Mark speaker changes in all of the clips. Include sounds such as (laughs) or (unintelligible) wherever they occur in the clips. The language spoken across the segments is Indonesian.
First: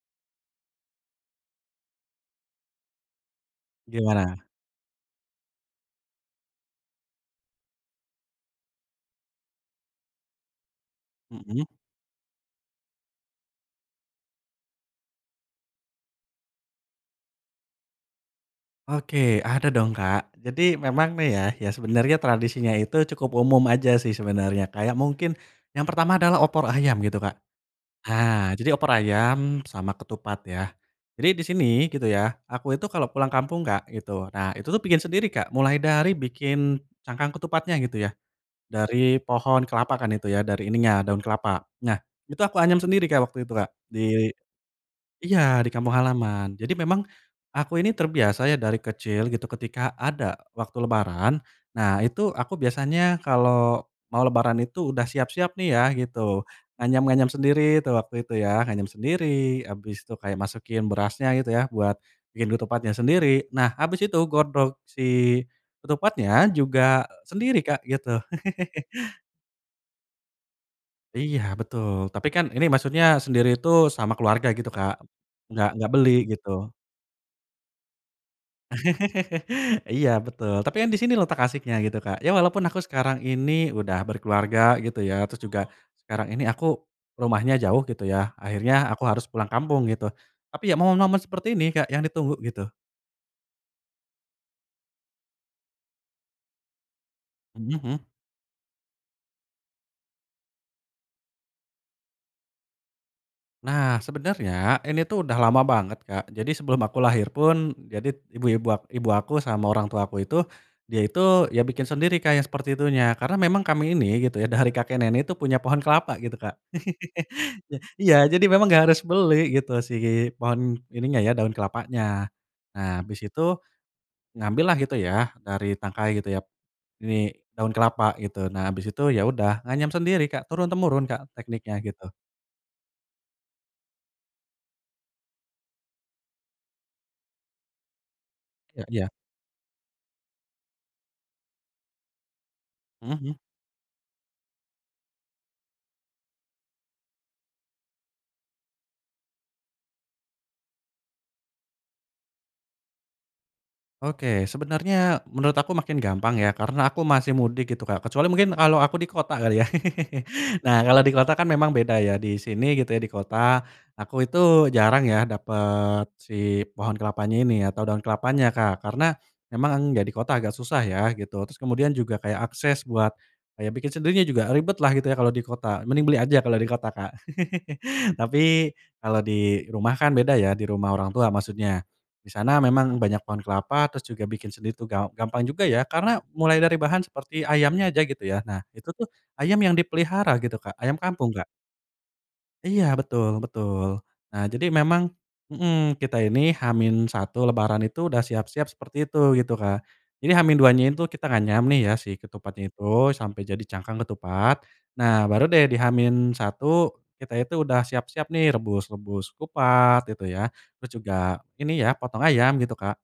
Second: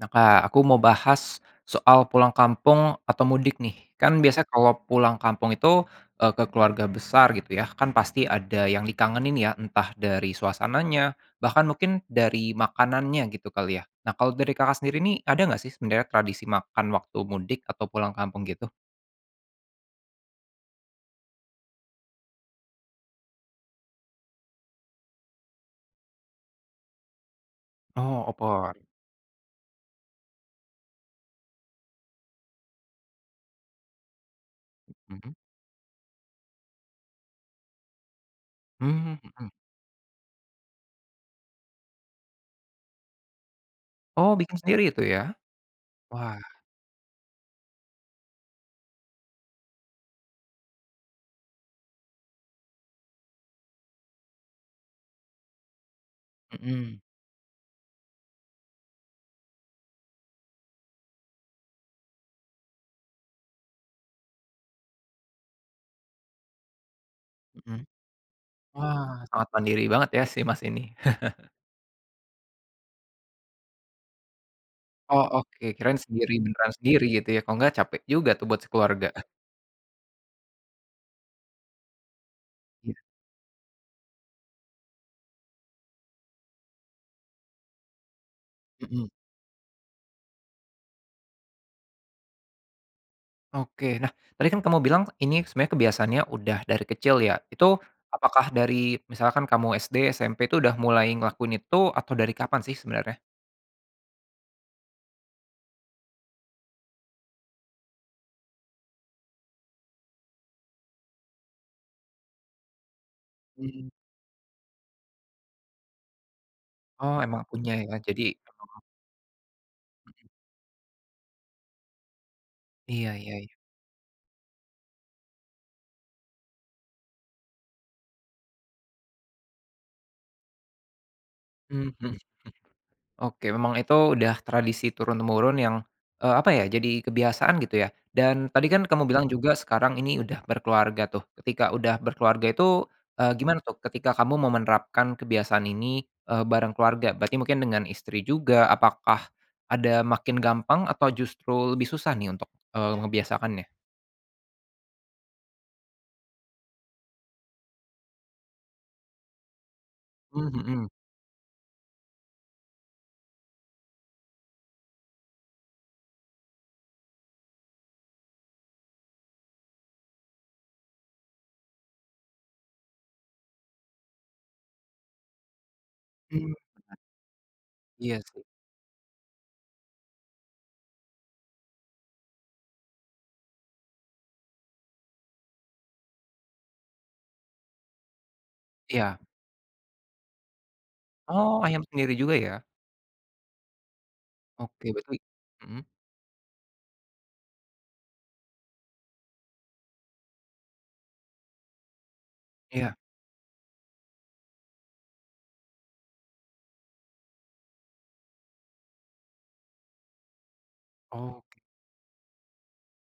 Speaker 1: Nah Kak aku mau bahas, soal pulang kampung atau mudik nih kan
Speaker 2: Gimana?
Speaker 1: biasanya kalau pulang kampung itu, eee, ke keluarga besar gitu ya kan pasti ada yang dikangenin ya entah dari suasananya, bahkan
Speaker 2: Mhm.
Speaker 1: mungkin dari makanannya gitu kali ya, nah kalau dari Kakak sendiri nih ada nggak sih sebenarnya tradisi makan waktu mudik atau pulang kampung gitu?
Speaker 2: Oke ada dong Kak jadi memang nih ya, ya sebenernya tradisinya itu cukup umum aja sih sebenernya kayak mungkin, yang pertama adalah opor ayam gitu Kak.
Speaker 1: Oh
Speaker 2: Nah jadi
Speaker 1: opor.
Speaker 2: opor ayam sama ketupat ya, jadi di sini gitu ya aku itu kalo pulang kampung Kak gitu nah itu tuh bikin sendiri
Speaker 1: Mhm.
Speaker 2: Kak mulai dari bikin cangkang ketupatnya gitu ya,
Speaker 1: Mmm,
Speaker 2: dari
Speaker 1: mhm.
Speaker 2: pohon kelapa kan itu ya dari ininya daun kelapa nah itu aku anyam sendiri Kak waktu itu Kak di
Speaker 1: Oh bikin sendiri itu ya?
Speaker 2: iya di kampung
Speaker 1: Wah.
Speaker 2: halaman jadi memang, aku ini terbiasa ya dari kecil gitu ketika ada waktu lebaran, nah itu aku biasanya kalo mau lebaran itu udah siap-siap nih ya gitu
Speaker 1: Mhm.
Speaker 2: nganyam-nganyam sendiri tuh waktu itu ya nganyam sendiri abis itu kayak masukin berasnya gitu ya buat, bikin ketupatnya sendiri nah abis itu godok si, ketupatnya juga sendiri
Speaker 1: Mhm,
Speaker 2: Kak gitu. (laughs)
Speaker 1: wah sangat mandiri banget ya si Mas ini.
Speaker 2: Iya
Speaker 1: (chuckles)
Speaker 2: betul tapi kan ini maksudnya sendiri itu sama keluarga gitu Kak,
Speaker 1: Oh oke
Speaker 2: nggak nggak
Speaker 1: kirain
Speaker 2: beli
Speaker 1: sendiri
Speaker 2: gitu.
Speaker 1: beneran sendiri gitu ya kalau nggak capek juga tuh buat sekeluarga.
Speaker 2: (laughs) Iya betul tapi kan di sini letak asyiknya gitu Kak ya walaupun aku
Speaker 1: Iya.
Speaker 2: sekarang ini udah berkeluarga gitu ya terus juga, sekarang ini aku, rumahnya jauh gitu ya akhirnya aku
Speaker 1: Mhm.
Speaker 2: harus pulang kampung gitu tapi ya momen-momen seperti ini Kak yang ditunggu gitu.
Speaker 1: Oke nah tadi kan kamu bilang ini sebenarnya kebiasaannya udah dari kecil ya
Speaker 2: Mhm
Speaker 1: itu
Speaker 2: mhm.
Speaker 1: apakah dari misalkan kamu SD SMP itu udah mulai ngelakuin itu atau dari kapan sih sebenarnya?
Speaker 2: Nah, sebenernya ini tuh udah lama banget Kak jadi sebelum aku lahir pun jadi ibu-ibu ak ibu aku sama orang tua aku itu, dia itu ya bikin sendiri Kak yang seperti itunya karena memang
Speaker 1: Mhm.
Speaker 2: kami ini gitu ya dari kakek nenek tuh punya pohon kelapa gitu Kak,
Speaker 1: Oh emang
Speaker 2: (laughs)
Speaker 1: punya
Speaker 2: i
Speaker 1: ya jadi
Speaker 2: iya jadi memang
Speaker 1: (unintelligible)
Speaker 2: gak harus beli gitu si
Speaker 1: Mhm.
Speaker 2: pohon ininya ya daun kelapanya, nah
Speaker 1: Iya
Speaker 2: habis
Speaker 1: iya iya.
Speaker 2: itu. Ngambil lah gitu ya dari tangkai gitu ya, ini daun kelapa gitu nah habis itu ya udah nganyam sendiri Kak turun-temurun Kak tekniknya
Speaker 1: Mmm, mhm
Speaker 2: gitu.
Speaker 1: mhm, oke memang itu udah tradisi turun-temurun yang, eee, apa ya jadi kebiasaan gitu ya dan tadi
Speaker 2: Iya
Speaker 1: kan kamu
Speaker 2: iya.
Speaker 1: bilang juga sekarang ini udah berkeluarga tuh ketika udah berkeluarga itu,
Speaker 2: Mhm
Speaker 1: eee,
Speaker 2: mhm.
Speaker 1: gimana tuh ketika kamu mau menerapkan kebiasaan ini, eee, bareng keluarga berarti mungkin dengan istri juga apakah, ada makin gampang atau justru lebih susah nih untuk, eee, ngebiasakannya?
Speaker 2: Oke sebenarnya menurut aku makin gampang ya karena aku masih mudik gitu Kak kecuali mungkin kalau aku di kota kali ya,
Speaker 1: Mmm,
Speaker 2: (laughs) nah
Speaker 1: mhm.
Speaker 2: kalo di kota kan memang beda ya di sini gitu ya di kota, aku itu jarang ya dapet si pohon kelapanya ini atau daun kelapanya Kak karena, emang ya di kota agak susah ya gitu terus kemudian juga kayak akses buat, kayak bikin sendirinya juga ribet lah gitu ya kalo di kota mending beli aja kalo di kota
Speaker 1: (unintelligible)
Speaker 2: Kak (laughs)
Speaker 1: Iya sih.
Speaker 2: tapi kalo di rumah kan beda ya di rumah orang tua maksudnya, di sana memang banyak pohon kelapa terus juga bikin sendiri tuh gam gampang juga ya karena mulai dari bahan seperti ayamnya aja gitu ya nah itu tuh
Speaker 1: Iya.
Speaker 2: ayam yang dipelihara gitu Kak ayam kampung Kak.
Speaker 1: Oh ayam sendiri juga ya.
Speaker 2: Iya betul betul, nah jadi
Speaker 1: Oke
Speaker 2: memang,
Speaker 1: berarti mhm.
Speaker 2: mhm, kita ini H-1 lebaran itu udah siap-siap seperti itu gitu Kak, jadi H-2-nya itu kita nganyam nih ya si ketupatnya
Speaker 1: Iya.
Speaker 2: itu sampai jadi cangkang ketupat, nah baru deh di H-1 kita itu udah siap-siap nih rebus-rebus kupat gitu ya terus juga
Speaker 1: Oke.
Speaker 2: ini ya potong ayam gitu Kak,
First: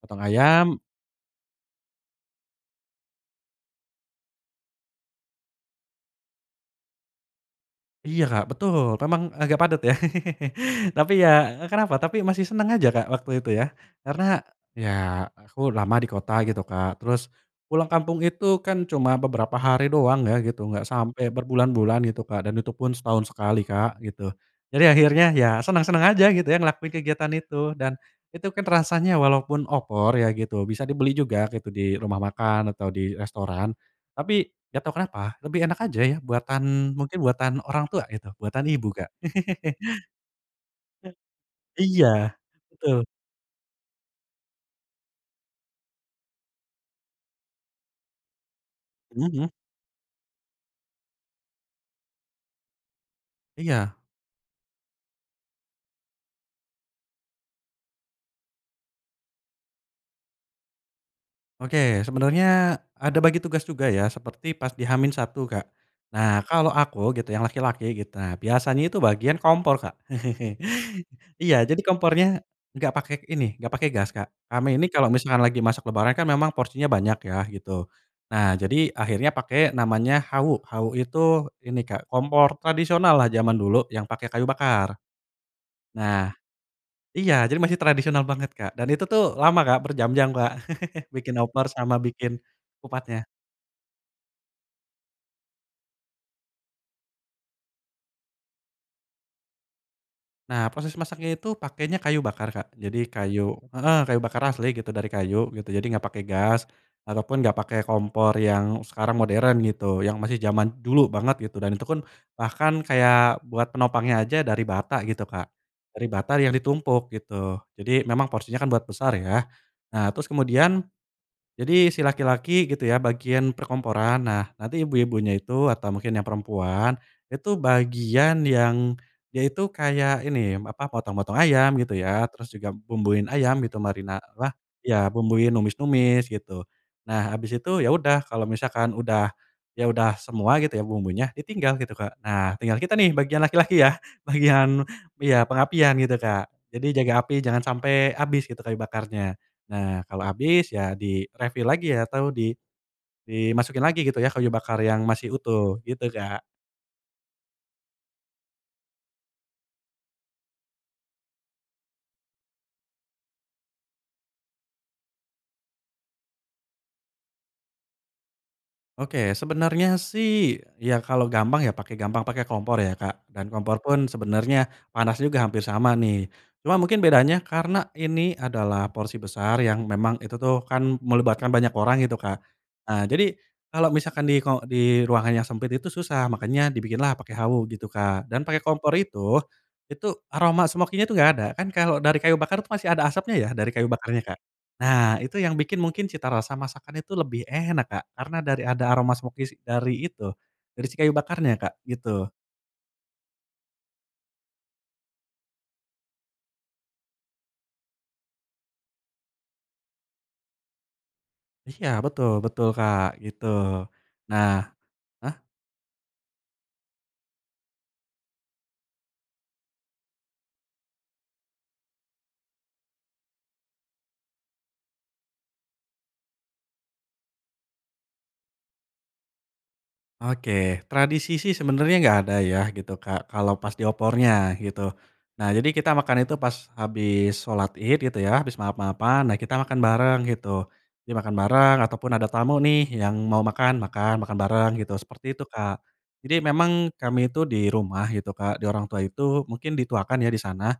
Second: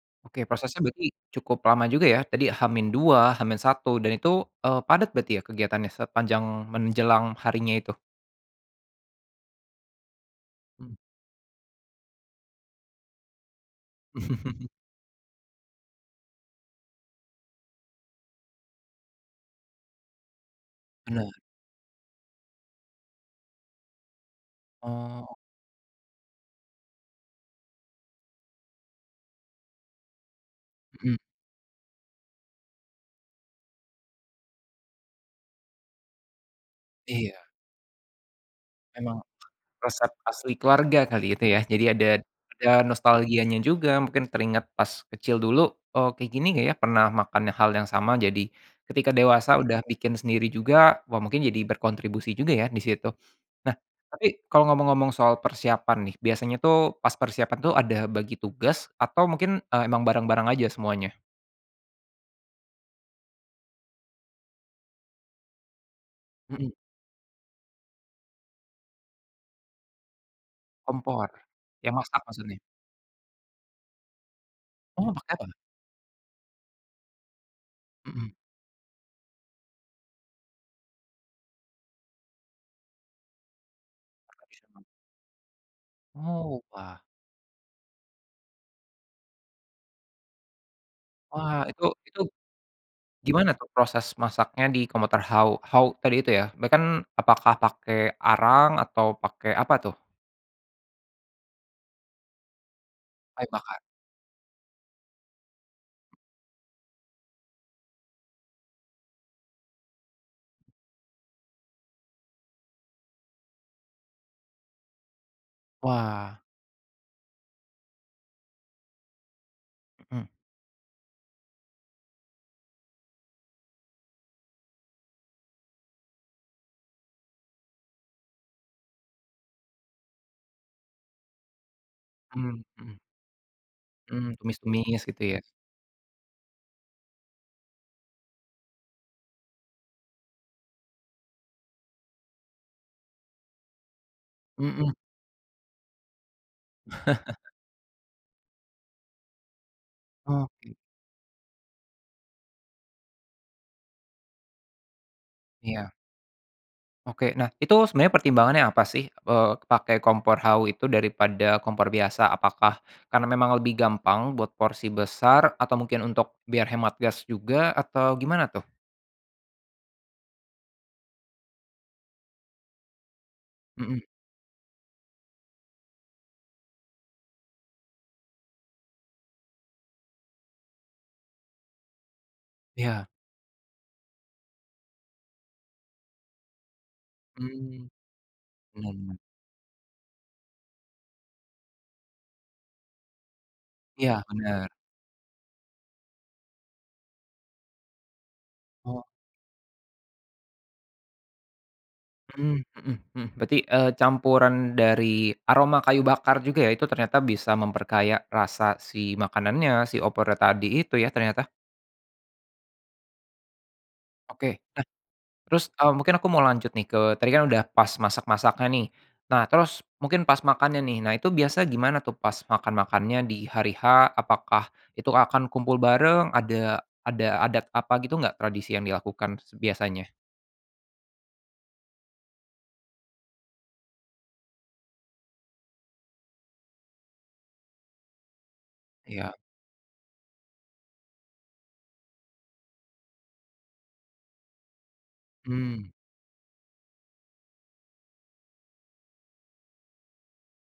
Speaker 2: potong
Speaker 1: Oke
Speaker 2: ayam.
Speaker 1: prosesnya berarti cukup lama juga ya tadi H-2 H-1 dan itu, eee, padat berarti ya kegiatannya sepanjang menjelang harinya itu?
Speaker 2: Iya Kak betul memang agak padat ya, (laughs)
Speaker 1: Mhm.
Speaker 2: tapi ya kenapa tapi masih seneng aja Kak waktu itu ya, karena
Speaker 1: (chuckles)
Speaker 2: ya aku lama di kota gitu Kak terus, pulang kampung itu kan cuma beberapa hari doang ya gitu nggak sampe
Speaker 1: Bener.
Speaker 2: berbulan-bulan gitu Kak dan itu pun setahun sekali Kak gitu, jadi akhirnya
Speaker 1: Oh.
Speaker 2: ya senang-senang aja gitu ya ngelakuin kegiatan itu dan, itu kan rasanya walaupun opor ya gitu bisa dibeli
Speaker 1: Mhm.
Speaker 2: juga gitu di rumah makan atau di restoran, tapi gak tau kenapa lebih enak aja ya buatan mungkin
Speaker 1: Iya.
Speaker 2: buatan orang tua gitu buatan ibu Kak.
Speaker 1: Emang,
Speaker 2: (laughs)
Speaker 1: resep asli keluarga kali itu ya jadi ada
Speaker 2: Iya
Speaker 1: ada
Speaker 2: betul.
Speaker 1: nostalgianya juga mungkin teringat pas kecil dulu, eee, kayak gini ya pernah makan hal yang sama jadi, ketika
Speaker 2: Mhm.
Speaker 1: dewasa udah bikin sendiri juga wah mungkin jadi berkontribusi juga ya di situ, nah
Speaker 2: Iya.
Speaker 1: tapi kalau ngomong-ngomong soal persiapan nih biasanya tuh pas persiapan tuh ada bagi tugas atau mungkin, eee, emang bareng-bareng aja semuanya?
Speaker 2: Oke sebenernya ada bagi tugas juga ya seperti pas di H-1 Kak, nah kalo
Speaker 1: Mhm.
Speaker 2: aku gitu yang laki-laki gitu biasanya itu bagian kompor Kak, (chuckles)
Speaker 1: Kompor,
Speaker 2: iya jadi
Speaker 1: yang masak
Speaker 2: kompornya,
Speaker 1: maksudnya?
Speaker 2: gak pake ini, gak pake gas Kak kami ini kalo
Speaker 1: Oh pakai
Speaker 2: misalkan
Speaker 1: apa?
Speaker 2: lagi masak lebaran kan memang porsinya banyak ya gitu,
Speaker 1: Mhm.
Speaker 2: nah jadi akhirnya pake namanya hawu, hawu itu ini Kak kompor tradisional lah jaman dulu yang pake kayu
Speaker 1: (unintelligible)
Speaker 2: bakar. Nah
Speaker 1: Oh wah.
Speaker 2: iya jadi masih tradisional banget Kak dan itu tuh lama Kak berjam-jam Kak, (chuckles) bikin
Speaker 1: Wah
Speaker 2: opor
Speaker 1: itu
Speaker 2: sama
Speaker 1: itu.
Speaker 2: bikin, kupatnya.
Speaker 1: Gimana tuh proses masaknya di kompor hawu hawu tadi itu ya (unintelligible) kan apakah pakai arang atau pakai apa tuh?
Speaker 2: Nah posisi masaknya itu pakenya kayu bakar Kak jadi
Speaker 1: Kayu
Speaker 2: kayu
Speaker 1: bakar.
Speaker 2: heeh, kayu bakar asli gitu dari kayu gitu jadi nggak pake gas, ataupun gak pake kompor yang sekarang modern gitu yang masih jaman dulu banget gitu dan itu pun, bahkan kayak buat penopangnya aja dari bata gitu Kak, dari bata
Speaker 1: Wah.
Speaker 2: yang ditumpuk gitu jadi memang porsinya kan buat besar ya, nah terus
Speaker 1: Mhm.
Speaker 2: kemudian jadi si laki-laki gitu ya bagian perkomporan nah nanti ibu-ibunya itu atau mungkin yang perempuan, itu bagian yang, ya itu kayak ini apa potong-potong ayam gitu ya terus
Speaker 1: Mmm,
Speaker 2: juga
Speaker 1: mhm.
Speaker 2: bumbuin ayam gitu marina
Speaker 1: Mmm,
Speaker 2: lah,
Speaker 1: tumis-tumis
Speaker 2: ya
Speaker 1: gitu ya.
Speaker 2: bumbuin numis-numis gitu, nah abis itu ya udah kalo misalkan udah ya udah semua gitu ya bumbunya ditinggal gitu Kak nah tinggal kita nih bagian laki-laki ya, bagian
Speaker 1: Mhm.
Speaker 2: iya pengapian gitu Kak jadi jaga api
Speaker 1: (chuckles)
Speaker 2: jangan sampe abis gitu kayu bakarnya, nah kalo abis
Speaker 1: Oke.
Speaker 2: ya di-refill lagi ya atau di dimasukin lagi gitu ya kayu bakar yang masih utuh
Speaker 1: Iya.
Speaker 2: gitu Kak.
Speaker 1: Oke nah itu sebenarnya pertimbangannya apa sih, eee, pakai kompor hawu itu daripada kompor biasa apakah, karena memang lebih gampang buat porsi besar atau mungkin untuk biar hemat gas juga atau gimana tuh?
Speaker 2: Oke sebenernya sih ya kalo gampang ya pake gampang pake kompor ya Kak dan kompor
Speaker 1: Mhm.
Speaker 2: pun sebenernya panasnya juga hampir sama nih, cuma mungkin bedanya karena ini adalah porsi besar yang memang itu tuh kan melibatkan banyak orang gitu Kak, eee,
Speaker 1: Iya.
Speaker 2: jadi, kalo misalkan di ke di ruangan yang sempit itu susah makanya dibikinlah pake hawu gitu
Speaker 1: Mmm,
Speaker 2: Kak dan pake kompor
Speaker 1: mmm.
Speaker 2: itu, itu aroma smoky-nya tuh gak ada kan kalo dari kayu bakar tuh masih ada asapnya ya dari kayu
Speaker 1: Iya
Speaker 2: bakarnya Kak,
Speaker 1: bener.
Speaker 2: nah itu yang bikin mungkin cita rasa masakan itu lebih enak Kak karena dari ada
Speaker 1: Oh.
Speaker 2: aroma smoky dari itu, dari si kayu bakarnya Kak gitu.
Speaker 1: Mhm mhm mhm, berarti, eee, campuran dari aroma kayu bakar juga ya itu ternyata bisa memperkaya rasa si makanannya si opornya tadi itu ya ternyata?
Speaker 2: Iya betul betul Kak gitu, nah
Speaker 1: Oke nah,
Speaker 2: hah?
Speaker 1: terus, eee, mungkin aku mau lanjut nih ke tadi kan udah pas masak-masaknya nih, nah terus mungkin pas makannya nih nah itu biasa gimana tuh pas makan-makannya di hari H apakah, itu akan kumpul bareng ada ada adat apa gitu enggak tradisi yang dilakukan biasanya?
Speaker 2: Oke, tradisi sih sebenernya nggak ada ya gitu Kak kalau pas di opornya gitu, nah jadi kita makan itu pas habis sholat ied gitu ya habis maaf-maafan
Speaker 1: Iya.
Speaker 2: nah kita makan bareng gitu, dimakan bareng ataupun ada tamu nih yang mau makan, makan, makan bareng gitu seperti itu Kak,
Speaker 1: Mmm.
Speaker 2: jadi memang kami itu di rumah gitu Kak di orang tua itu mungkin dituakan ya di sana,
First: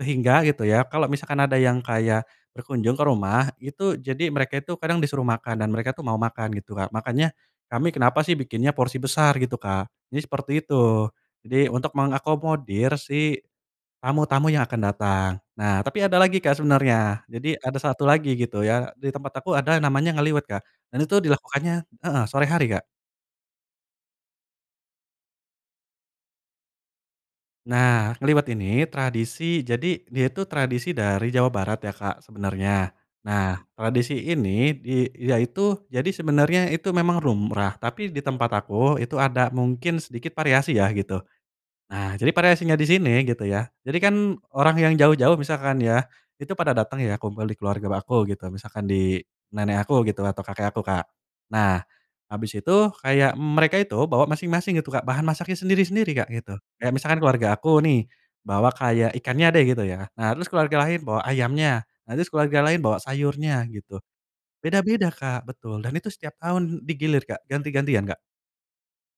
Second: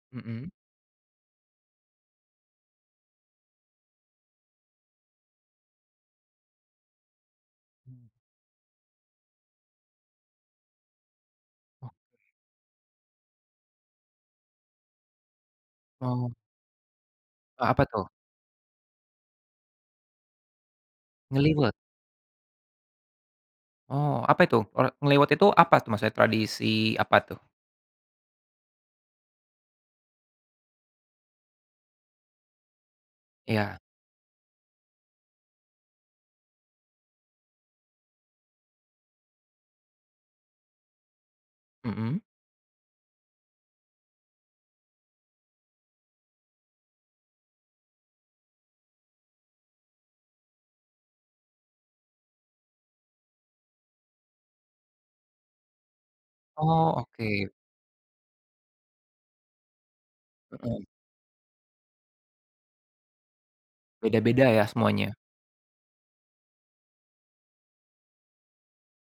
Speaker 2: sehingga
Speaker 1: Mhm.
Speaker 2: gitu ya kalo misalkan ada yang kayak, berkunjung ke rumah itu jadi mereka itu kadang disuruh makan dan mereka tuh mau makan gitu Kak makanya, kami
Speaker 1: Mmm.
Speaker 2: kenapa sih bikinnya porsi besar gitu Kak jadi seperti itu, jadi untuk
Speaker 1: Oke.
Speaker 2: mengakomodir si, tamu-tamu yang akan datang nah tapi ada
Speaker 1: Oh.
Speaker 2: lagi Kak sebenernya jadi
Speaker 1: Eee,
Speaker 2: ada
Speaker 1: apa tuh?
Speaker 2: 1 lagi gitu ya di tempat aku ada namanya ngeliwet Kak dan itu
Speaker 1: Ngeliwet?
Speaker 2: dilakukannya heeh, sore hari Kak.
Speaker 1: Oh apa itu? Eee, ngeliwet itu apa tuh maksudnya tradisi apa tuh?
Speaker 2: Nah ngeliwet ini tradisi jadi dia itu tradisi dari Jawa Barat ya Kak sebenernya, nah
Speaker 1: Iya.
Speaker 2: tradisi ini dia itu jadi sebenernya itu memang lumrah tapi di tempat aku itu ada mungkin sedikit variasi ya gitu, nah
Speaker 1: Mhm.
Speaker 2: jadi variasinya di sini gitu ya jadi kan orang yang jauh-jauh misalkan ya, itu pada dateng ya kumpul di keluarga aku gitu misalkan di, nenek aku gitu atau kakek aku Kak, nah, habis itu kayak mereka itu bawa masing-masing gitu Kak bahan masaknya sendiri-sendiri Kak gitu kayak
Speaker 1: Oh
Speaker 2: misalkan keluarga
Speaker 1: oke.
Speaker 2: aku nih, bawa kayak ikannya deh gitu ya nah terus
Speaker 1: Mhm.
Speaker 2: keluarga lain bawa ayamnya, nah terus keluarga lain bawa sayurnya gitu,
Speaker 1: Beda-beda ya
Speaker 2: beda-beda
Speaker 1: semuanya.
Speaker 2: Kak betul dan itu setiap tahun di gilir Kak ganti-gantian Kak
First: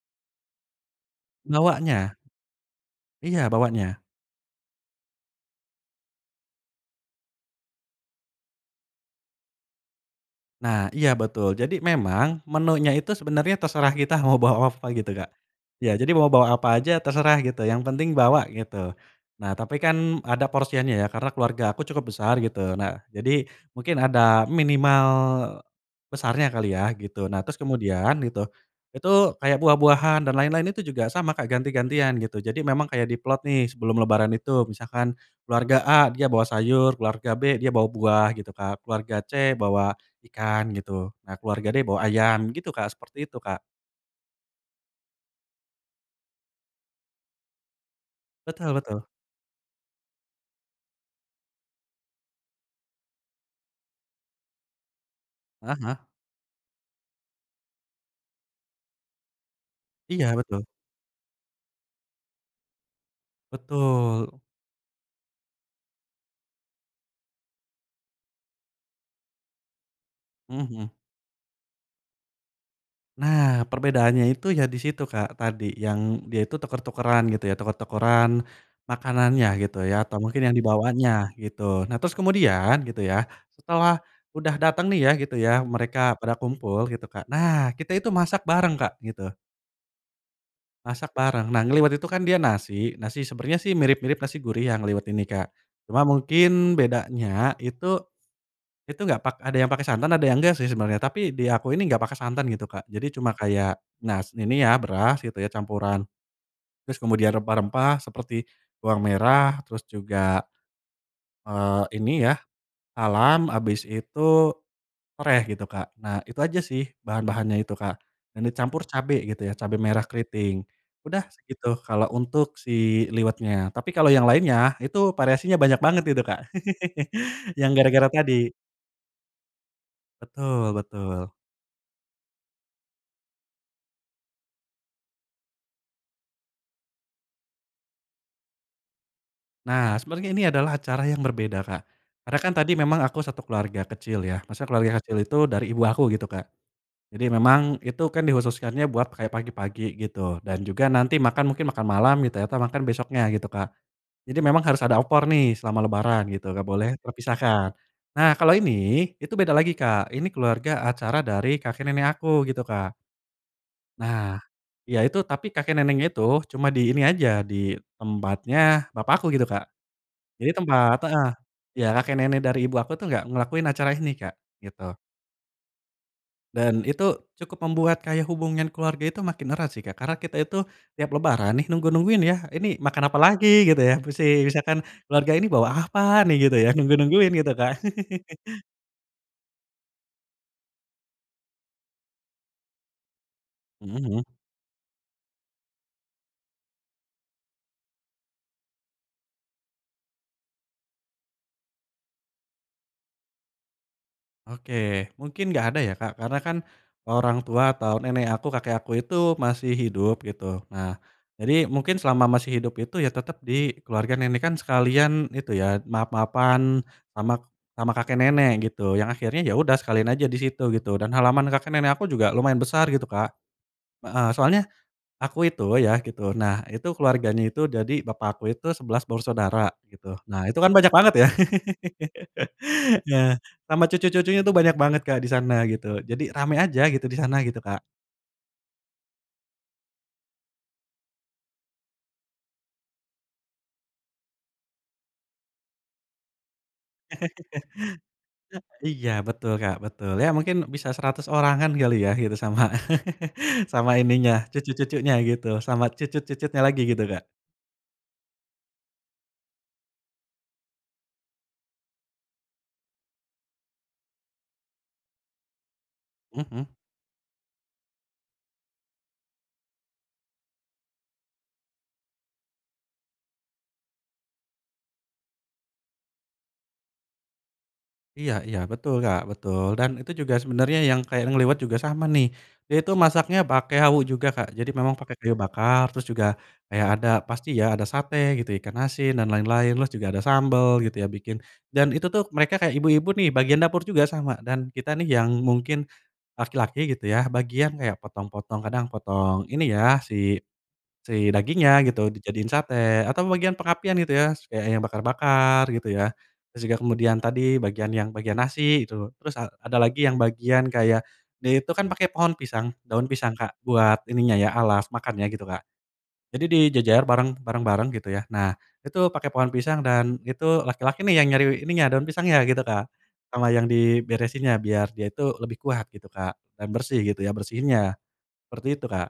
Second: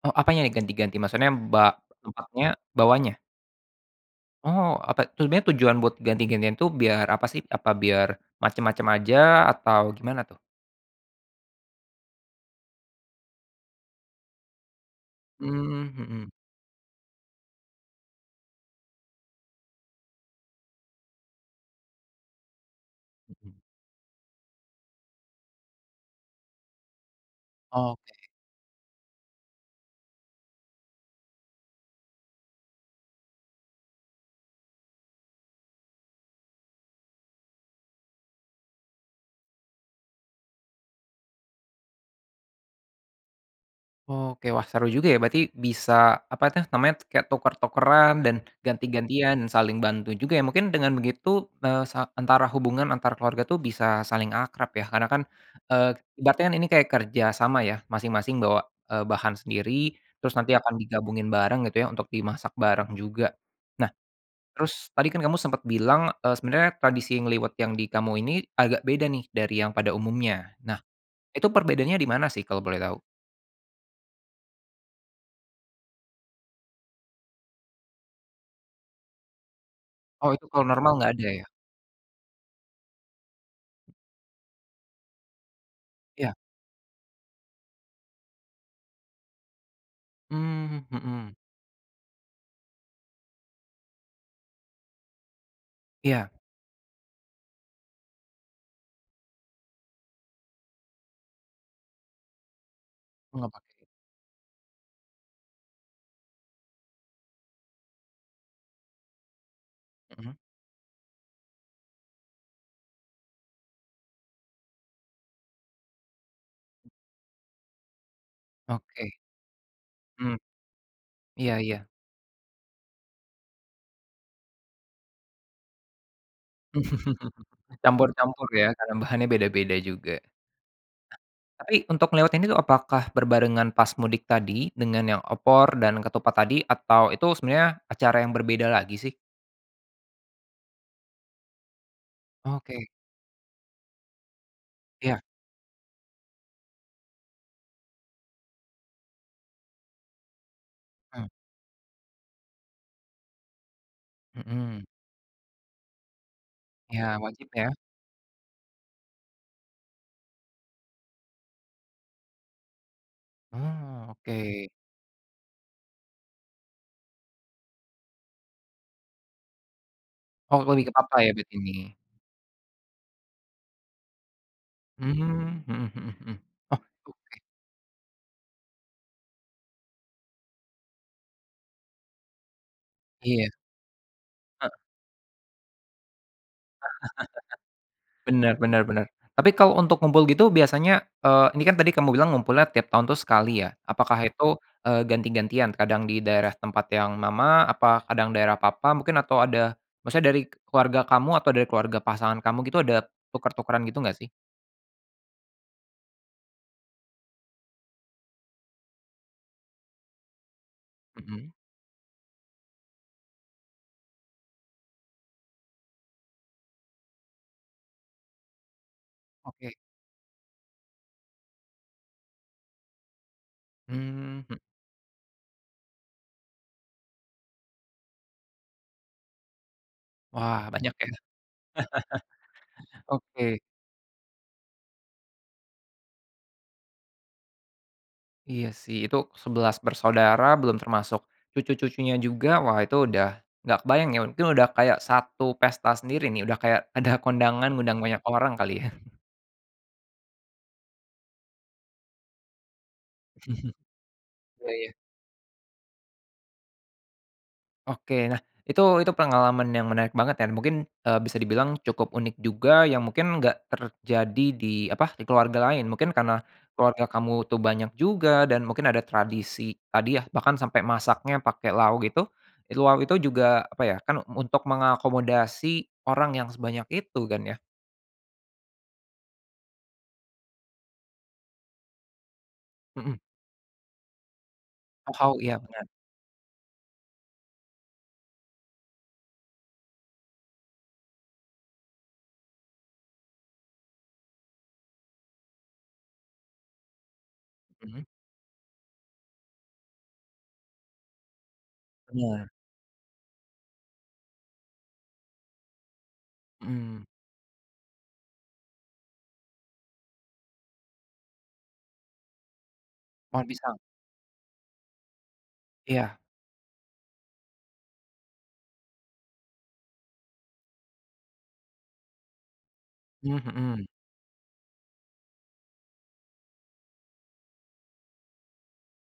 Speaker 1: Oh apanya nih ganti-ganti maksudnya ba
Speaker 2: bawanya.
Speaker 1: tempatnya bawahnya?
Speaker 2: Iya bawanya.
Speaker 1: Oh apa sebenernya tujuan buat ganti-gantian itu biar apa sih? Apa biar, macam-macam aja atau gimana tuh?
Speaker 2: Nah iya betul jadi memang menunya itu sebenernya terserah kita mau bawa apa gitu Kak,
Speaker 1: Mmm,
Speaker 2: ya jadi
Speaker 1: mhm.
Speaker 2: bawa-bawa apa aja terserah gitu yang penting bawa gitu, nah tapi kan ada porsiannya ya karena keluarga aku cukup besar gitu nah jadi
Speaker 1: Mhm.
Speaker 2: mungkin ada minimal, besarnya kali ya gitu nah terus kemudian
Speaker 1: Oke.
Speaker 2: gitu, itu kayak buah-buahan dan lain-lain itu juga sama Kak ganti-gantian gitu jadi memang kayak diplot nih sebelum lebaran itu misalkan, keluarga A dia bawa sayur, keluarga B dia bawa buah gitu, Kak keluarga C bawa ikan gitu, nah keluarga D bawa ayam gitu Kak, seperti itu Kak.
Speaker 1: Oke wah seru juga ya berarti bisa apa tuh namanya kayak tuker-tukeran dan
Speaker 2: Betul betul.
Speaker 1: ganti-gantian dan saling bantu juga ya mungkin dengan begitu, eee, sa antara hubungan antar keluarga tuh bisa saling akrab ya karena kan,
Speaker 2: Heeh
Speaker 1: eee,
Speaker 2: heeh.
Speaker 1: ibaratnya ini kayak kerjasama ya masing-masing bawa, eee, bahan sendiri,
Speaker 2: Iya
Speaker 1: terus nanti
Speaker 2: betul.
Speaker 1: akan digabungin bareng gitu ya untuk dimasak bareng juga, nah,
Speaker 2: Betul.
Speaker 1: terus tadi kan kamu sempet bilang, eee, sebenarnya tradisi ngeliwet yang di kamu ini agak beda nih dari yang pada umumnya
Speaker 2: Heeh
Speaker 1: nah,
Speaker 2: heeh.
Speaker 1: itu perbedaannya di mana sih kalau boleh tahu?
Speaker 2: Nah perbedaannya itu ya di situ Kak tadi yang dia itu tuker-tukeran gitu ya tuker-tukeran, makanannya gitu ya atau
Speaker 1: Oh
Speaker 2: mungkin
Speaker 1: itu
Speaker 2: yang
Speaker 1: kalau normal
Speaker 2: dibawanya
Speaker 1: nggak ada ya?
Speaker 2: gitu, nah terus kemudian gitu ya, setelah, udah datang nih ya gitu ya mereka pada
Speaker 1: Iya.
Speaker 2: kumpul gitu Kak nah kita itu masak bareng Kak gitu.
Speaker 1: Mmm,
Speaker 2: Masak
Speaker 1: mhm.
Speaker 2: bareng nah ngeliwet itu kan dia nasi nasi sebenernya sih mirip-mirip nasi gurih yang ngeliwet ini Kak, cuma
Speaker 1: Iya.
Speaker 2: mungkin bedanya itu, itu gak pak ada yang pake santan ada yang gak sih sebenernya tapi di aku ini gak pake santan gitu Kak jadi
Speaker 1: Oh
Speaker 2: cuma
Speaker 1: enggak
Speaker 2: kayak,
Speaker 1: pake.
Speaker 2: nas ini ya beras gitu ya campuran, terus kemudian rempah-rempah seperti bawang merah terus
Speaker 1: Mhm.
Speaker 2: juga, eee, ini ya, salam abis itu, sereh gitu Kak nah itu aja sih bahan-bahannya itu Kak, dan dicampur
Speaker 1: Oke.
Speaker 2: cabe gitu ya cabe merah
Speaker 1: Mmm,
Speaker 2: keriting, udah
Speaker 1: iya
Speaker 2: segitu
Speaker 1: iya.
Speaker 2: kalo untuk si liwetnya tapi kalo yang lainnya itu variasinya banyak banget gitu Kak
Speaker 1: (chuckles)
Speaker 2: (laughs) yang gara-gara
Speaker 1: Campur-campur
Speaker 2: tadi.
Speaker 1: ya karena bahannya beda-beda juga.
Speaker 2: Betul betul.
Speaker 1: Ah, tapi untuk ngeliwet ini tuh apakah berbarengan pas mudik tadi dengan yang opor dan ketupat tadi atau itu sebenarnya acara yang berbeda lagi sih?
Speaker 2: Nah sebenernya ini adalah acara yang berbeda Kak, karena kan tadi
Speaker 1: Oke.
Speaker 2: memang aku 1 keluarga kecil ya maksudnya keluarga kecil
Speaker 1: Iya.
Speaker 2: itu dari ibu aku gitu Kak, jadi memang itu kan dikhususkannya buat kayak pagi-pagi gitu dan juga nanti
Speaker 1: Mmm.
Speaker 2: makan mungkin makan malam gitu ya atau makan besoknya gitu Kak, jadi memang harus
Speaker 1: Mhm.
Speaker 2: ada opor nih selama lebaran gitu gak boleh
Speaker 1: Iya wajib ya.
Speaker 2: terpisahkan, nah kalau ini itu beda lagi Kak ini keluarga acara dari kakek nenek aku gitu Kak.
Speaker 1: Mmm,
Speaker 2: Nah,
Speaker 1: oke.
Speaker 2: iya itu tapi kakek neneknya itu cuma di ini aja di tempatnya bapak aku gitu Kak, jadi
Speaker 1: Oh kalau lagi ke
Speaker 2: tempat
Speaker 1: papa
Speaker 2: heeh,
Speaker 1: ya berarti
Speaker 2: ya
Speaker 1: ini?
Speaker 2: kakek nenek dari ibu aku tuh nggak ngelakuin acara ini Kak gitu.
Speaker 1: Mmm. Heeh heeh heeh, oh
Speaker 2: Dan itu
Speaker 1: oke.
Speaker 2: cukup membuat kayak hubungan keluarga itu makin erat sih Kak karena kita itu, tiap lebaran nih nunggu-nungguin ya ini makan apalagi
Speaker 1: Iya.
Speaker 2: gitu ya? Musi
Speaker 1: Heeh.
Speaker 2: misalkan keluarga ini bawa apa nih gitu ya nunggu-nungguin gitu Kak. (laughs)
Speaker 1: (chuckles) Bener bener benerm tapi kalau untuk ngumpul gitu biasanya, eee, ini kan tadi kamu bilang ngumpulnya tiap tahun tuh sekali ya
Speaker 2: Mhm
Speaker 1: apakah
Speaker 2: mhm.
Speaker 1: itu, eee, ganti-gantian kadang di daerah tempat yang mama apa kadang daerah papa mungkin atau ada maksudnya dari keluarga kamu atau dari keluarga pasangan kamu gitu ada tuker-tukeran gitu nggak sih?
Speaker 2: Oke mungkin nggak ada ya Kak karena kan, orang tua atau nenek aku kakek aku itu masih hidup gitu nah,
Speaker 1: Mhm.
Speaker 2: jadi mungkin selama masih hidup itu ya tetep di keluarga nenek kan sekalian itu ya maaf-maafan, sama sama kakek nenek gitu yang akhirnya ya
Speaker 1: Oke.
Speaker 2: udah sekalian aja di situ gitu dan halaman kakek nenek aku juga lumayan besar gitu Kak, heeh,
Speaker 1: Mmm, he
Speaker 2: soalnya, aku itu ya gitu nah itu keluarganya itu jadi bapak aku itu 11 bersaudara gitu nah itu
Speaker 1: Wah
Speaker 2: kan banyak
Speaker 1: banyak ya?
Speaker 2: banget
Speaker 1: (chuckles)
Speaker 2: ya, (laughs) nah
Speaker 1: Oke.
Speaker 2: sama cucu-cucunya tuh banyak banget Kak di sana gitu jadi rame aja gitu di sana gitu Kak.
Speaker 1: Iya sih itu 11 bersaudara belum termasuk, cucu-cucunya juga wah itu udah, nggak kebayang ya mungkin udah kayak satu pesta sendiri nih udah kayak ada kondangan ngundang banyak orang
Speaker 2: (laughs)
Speaker 1: kali ya.
Speaker 2: Iya betul Kak betul ya mungkin bisa 100 orangan kali ya gitu sama (chuckles)
Speaker 1: (chuckles)
Speaker 2: sama ininya
Speaker 1: Oh iya.
Speaker 2: cucu-cucunya gitu sama cucut-cucutnya lagi gitu Kak.
Speaker 1: Oke nah itu itu pengalaman yang menarik banget dan mungkin, eee, bisa dibilang cukup unik juga yang mungkin enggak terjadi di apa di keluarga lain mungkin karena,
Speaker 2: Mhm.
Speaker 1: keluarga kamu tuh banyak juga dan mungkin ada tradisi tadi ya bahkan sampai masaknya pakai lau gitu, itu lau juga apa ya kan untuk mengakomodasi orang yang sebanyak itu kan ya.
Speaker 2: Iya iya betul Kak betul dan itu juga sebenernya yang kayak ngeliwet juga sama nih, dia itu
Speaker 1: Mhm.
Speaker 2: masaknya pake hawu juga Kak jadi memang pake
Speaker 1: Oh
Speaker 2: kayu
Speaker 1: hawu iya bener.
Speaker 2: bakar terus juga, kayak ada pasti ya ada sate gitu ikan asin dan lain-lain terus juga ada sambel gitu ya bikin, dan itu tuh mereka kayak ibu-ibu nih bagian dapur juga sama dan kita nih yang mungkin, laki-laki gitu ya bagian kayak
Speaker 1: Mhm.
Speaker 2: potong-potong kadang potong ini ya si si dagingnya gitu
Speaker 1: Bener.
Speaker 2: dijadiin sate atau bagian pengapian gitu ya setidaknya bakar-bakar gitu ya, terus juga
Speaker 1: Mmm.
Speaker 2: kemudian tadi bagian yang bagian nasi gitu terus a ada lagi yang bagian kayak, dia itu kan pake pohon pisang daun pisang
Speaker 1: Pohon
Speaker 2: Kak
Speaker 1: pisang.
Speaker 2: buat ininya ya alas makan ya gitu Kak,
Speaker 1: Iya.
Speaker 2: jadi dijejer bareng bareng-bareng gitu ya nah itu pake pohon pisang dan itu laki-laki nih yang nyari ininya daun pisangnya gitu Kak,
Speaker 1: Mmm,
Speaker 2: sama yang
Speaker 1: mhm.
Speaker 2: diberesinnya biar dia itu lebih kuat gitu Kak dan bersih gitu ya bersihinnya, seperti itu Kak.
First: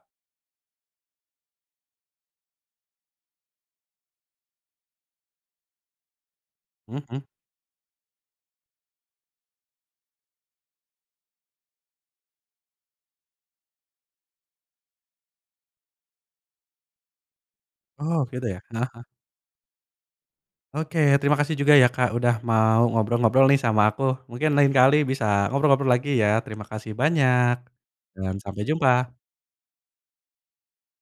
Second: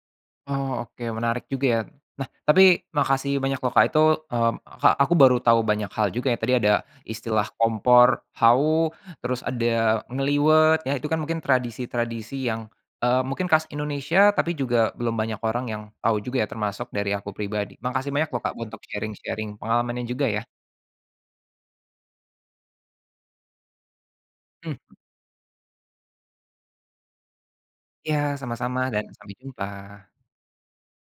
Speaker 1: Oh oke menarik juga ya, nah tapi makasih banyak loh Kak itu, mmm, Kak aku baru tahu banyak hal juga ya tadi ada
Speaker 2: Heeh heeh.
Speaker 1: istilah kompor hawu terus ada ngeliwet ya itu kan mungkin tradisi-tradisi yang, eee, mungkin khas Indonesia tapi juga belum banyak orang yang tahu juga ya termasuk dari aku pribadi makasih banyak
Speaker 2: Oke
Speaker 1: loh Kak
Speaker 2: deh,
Speaker 1: untuk
Speaker 2: heeh heeh.
Speaker 1: sharing-sharing pengalamannya juga ya.
Speaker 2: Oke terima kasih juga ya Kak udah mau ngobrol-ngobrol nih sama aku mungkin lain
Speaker 1: Mmm.
Speaker 2: kali bisa ngobrol-ngobrol lagi ya terima kasih banyak, dan
Speaker 1: Ya
Speaker 2: sampai
Speaker 1: sama-sama dan
Speaker 2: jumpa.
Speaker 1: sampai jumpa.